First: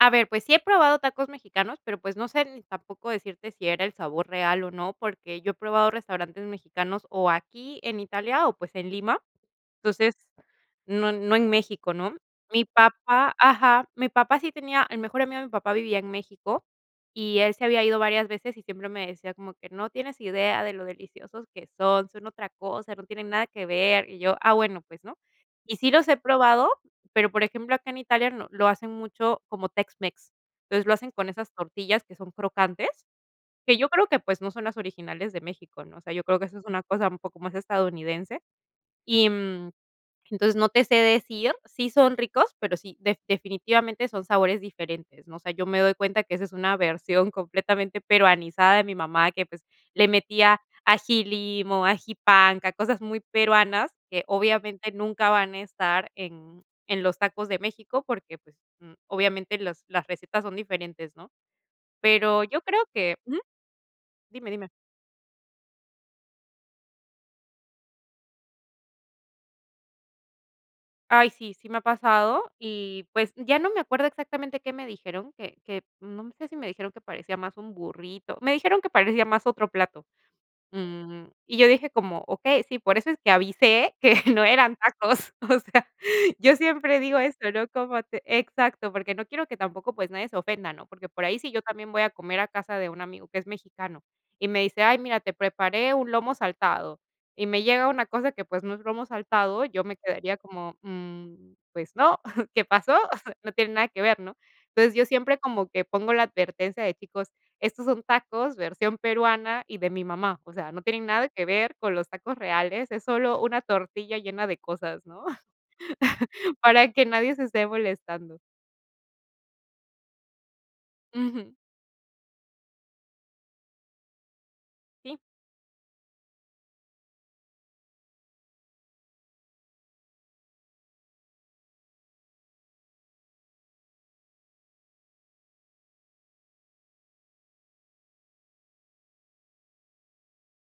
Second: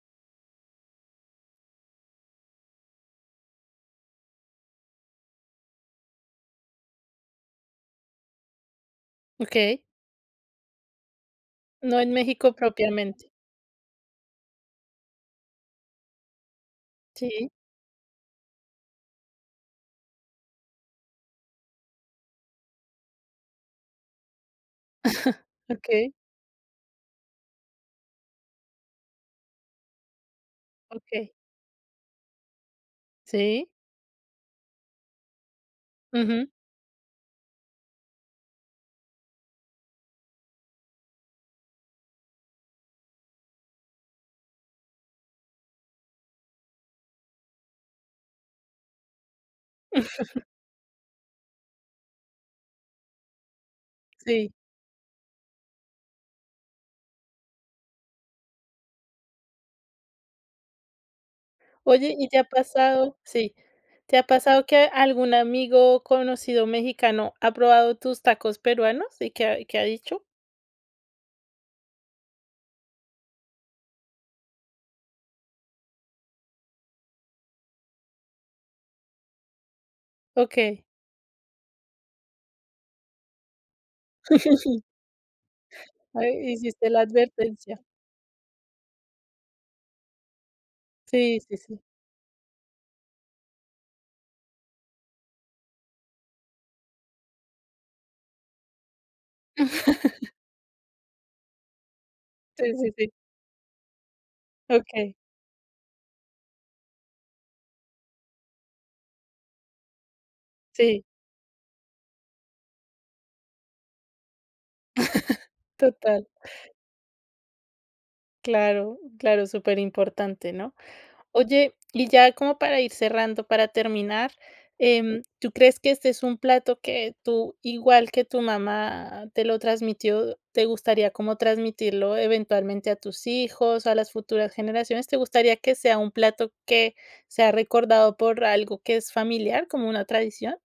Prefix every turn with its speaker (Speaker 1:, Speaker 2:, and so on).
Speaker 1: A ver, pues sí he probado tacos mexicanos pero pues no sé ni tampoco decirte si era el sabor real o no, porque yo he probado restaurantes mexicanos o aquí en Italia o, pues, en Lima.
Speaker 2: Okey.
Speaker 1: Entonces no no en México,
Speaker 2: No en
Speaker 1: ¿no?
Speaker 2: México
Speaker 1: Mi
Speaker 2: propiamente.
Speaker 1: papá ajá, mi papá sí tenía el mejor amigo de mi papá vivía en México y
Speaker 2: Sí.
Speaker 1: él se había ido varias veces y siempre me decía como que: "No tienes idea de lo deliciosos que son, son otra cosa, no tienen nada que ver", y yo: "Ah, bueno, pues, ¿no?". Y sí los
Speaker 2: Okey.
Speaker 1: he probado, pero por ejemplo, acá en Italia no lo hacen mucho como tex-mex. Entonces lo hacen con
Speaker 2: Okey.
Speaker 1: esas tortillas que son crocantes,
Speaker 2: Sí.
Speaker 1: que yo creo que, pues, no son las originales de México, ¿no? O sea, yo creo que
Speaker 2: Ujú.
Speaker 1: eso es una cosa un poco más estadounidense y, mm, entonces no te sé decir, sí son ricos, pero sí def definitivamente son sabores diferentes, ¿no? O sea, yo me doy cuenta que esa es una versión completamente peruanizada de mi mamá que, pues, le metía ají limo, ají panca, cosas muy peruanas que
Speaker 2: Sí.
Speaker 1: obviamente nunca van a estar en en los tacos de México, porque, pues, mm, obviamente los las recetas son diferentes, ¿no?
Speaker 2: Oye, ¿y te
Speaker 1: Pero
Speaker 2: ha
Speaker 1: yo creo que
Speaker 2: pasado?
Speaker 1: ujú,
Speaker 2: Sí. ¿Te ha
Speaker 1: dime,
Speaker 2: pasado
Speaker 1: dime.
Speaker 2: que algún amigo, conocido mexicano ha probado tus tacos peruanos? ¿Y qué ha y qué ha dicho?
Speaker 1: Ay sí, sí me ha pasado y, pues, ya no me acuerdo exactamente qué me dijeron, que que, mm, no sé si me dijeron que parecía más un burrito. Me dijeron que parecía más otro plato.
Speaker 2: Okey.
Speaker 1: Mm, y yo dije como: "Okey, sí, por eso es que avisé que no eran tacos", o sea,
Speaker 2: Ay,
Speaker 1: yo
Speaker 2: hiciste
Speaker 1: siempre
Speaker 2: la
Speaker 1: digo esto, ¿no?
Speaker 2: advertencia.
Speaker 1: Como te exacto, porque no quiero que tampoco, pues, nadie se ofenda, ¿no? Porque por ahí
Speaker 2: Sí,
Speaker 1: sí
Speaker 2: sí,
Speaker 1: yo
Speaker 2: sí.
Speaker 1: también voy a comer a casa de un amigo que es mexicano y me dice: "Ay mira, te preparé un lomo saltado", y me llega una cosa que, pues, no es lomo saltado, yo me quedaría como: "Mm, pues no, ¿qué
Speaker 2: Sí,
Speaker 1: pasó?".
Speaker 2: sí, sí.
Speaker 1: No tiene nada que ver, ¿no? Entonces yo
Speaker 2: Okey.
Speaker 1: siempre como que pongo la advertencia de: "Chicos, estos son tacos versión peruana y de mi mamá, o sea, no
Speaker 2: Sí.
Speaker 1: tienen nada que ver con los tacos reales, es solo una tortilla llena de cosas", ¿no?
Speaker 2: Total.
Speaker 1: Para que nadie se esté molestando.
Speaker 2: Claro, claro, superimportante, ¿no?
Speaker 1: Ujú.
Speaker 2: Oye, y ya como para ir cerrando, para terminar,
Speaker 1: Sí.
Speaker 2: em, ¿tú crees que este es un plato que tú, igual que tu mamá te lo transmitió, te gustaría como transmitirlo eventualmente a tus hijos, a las futuras generaciones? ¿Te gustaría que sea un plato que sea recordado por algo que es familiar, como una tradición?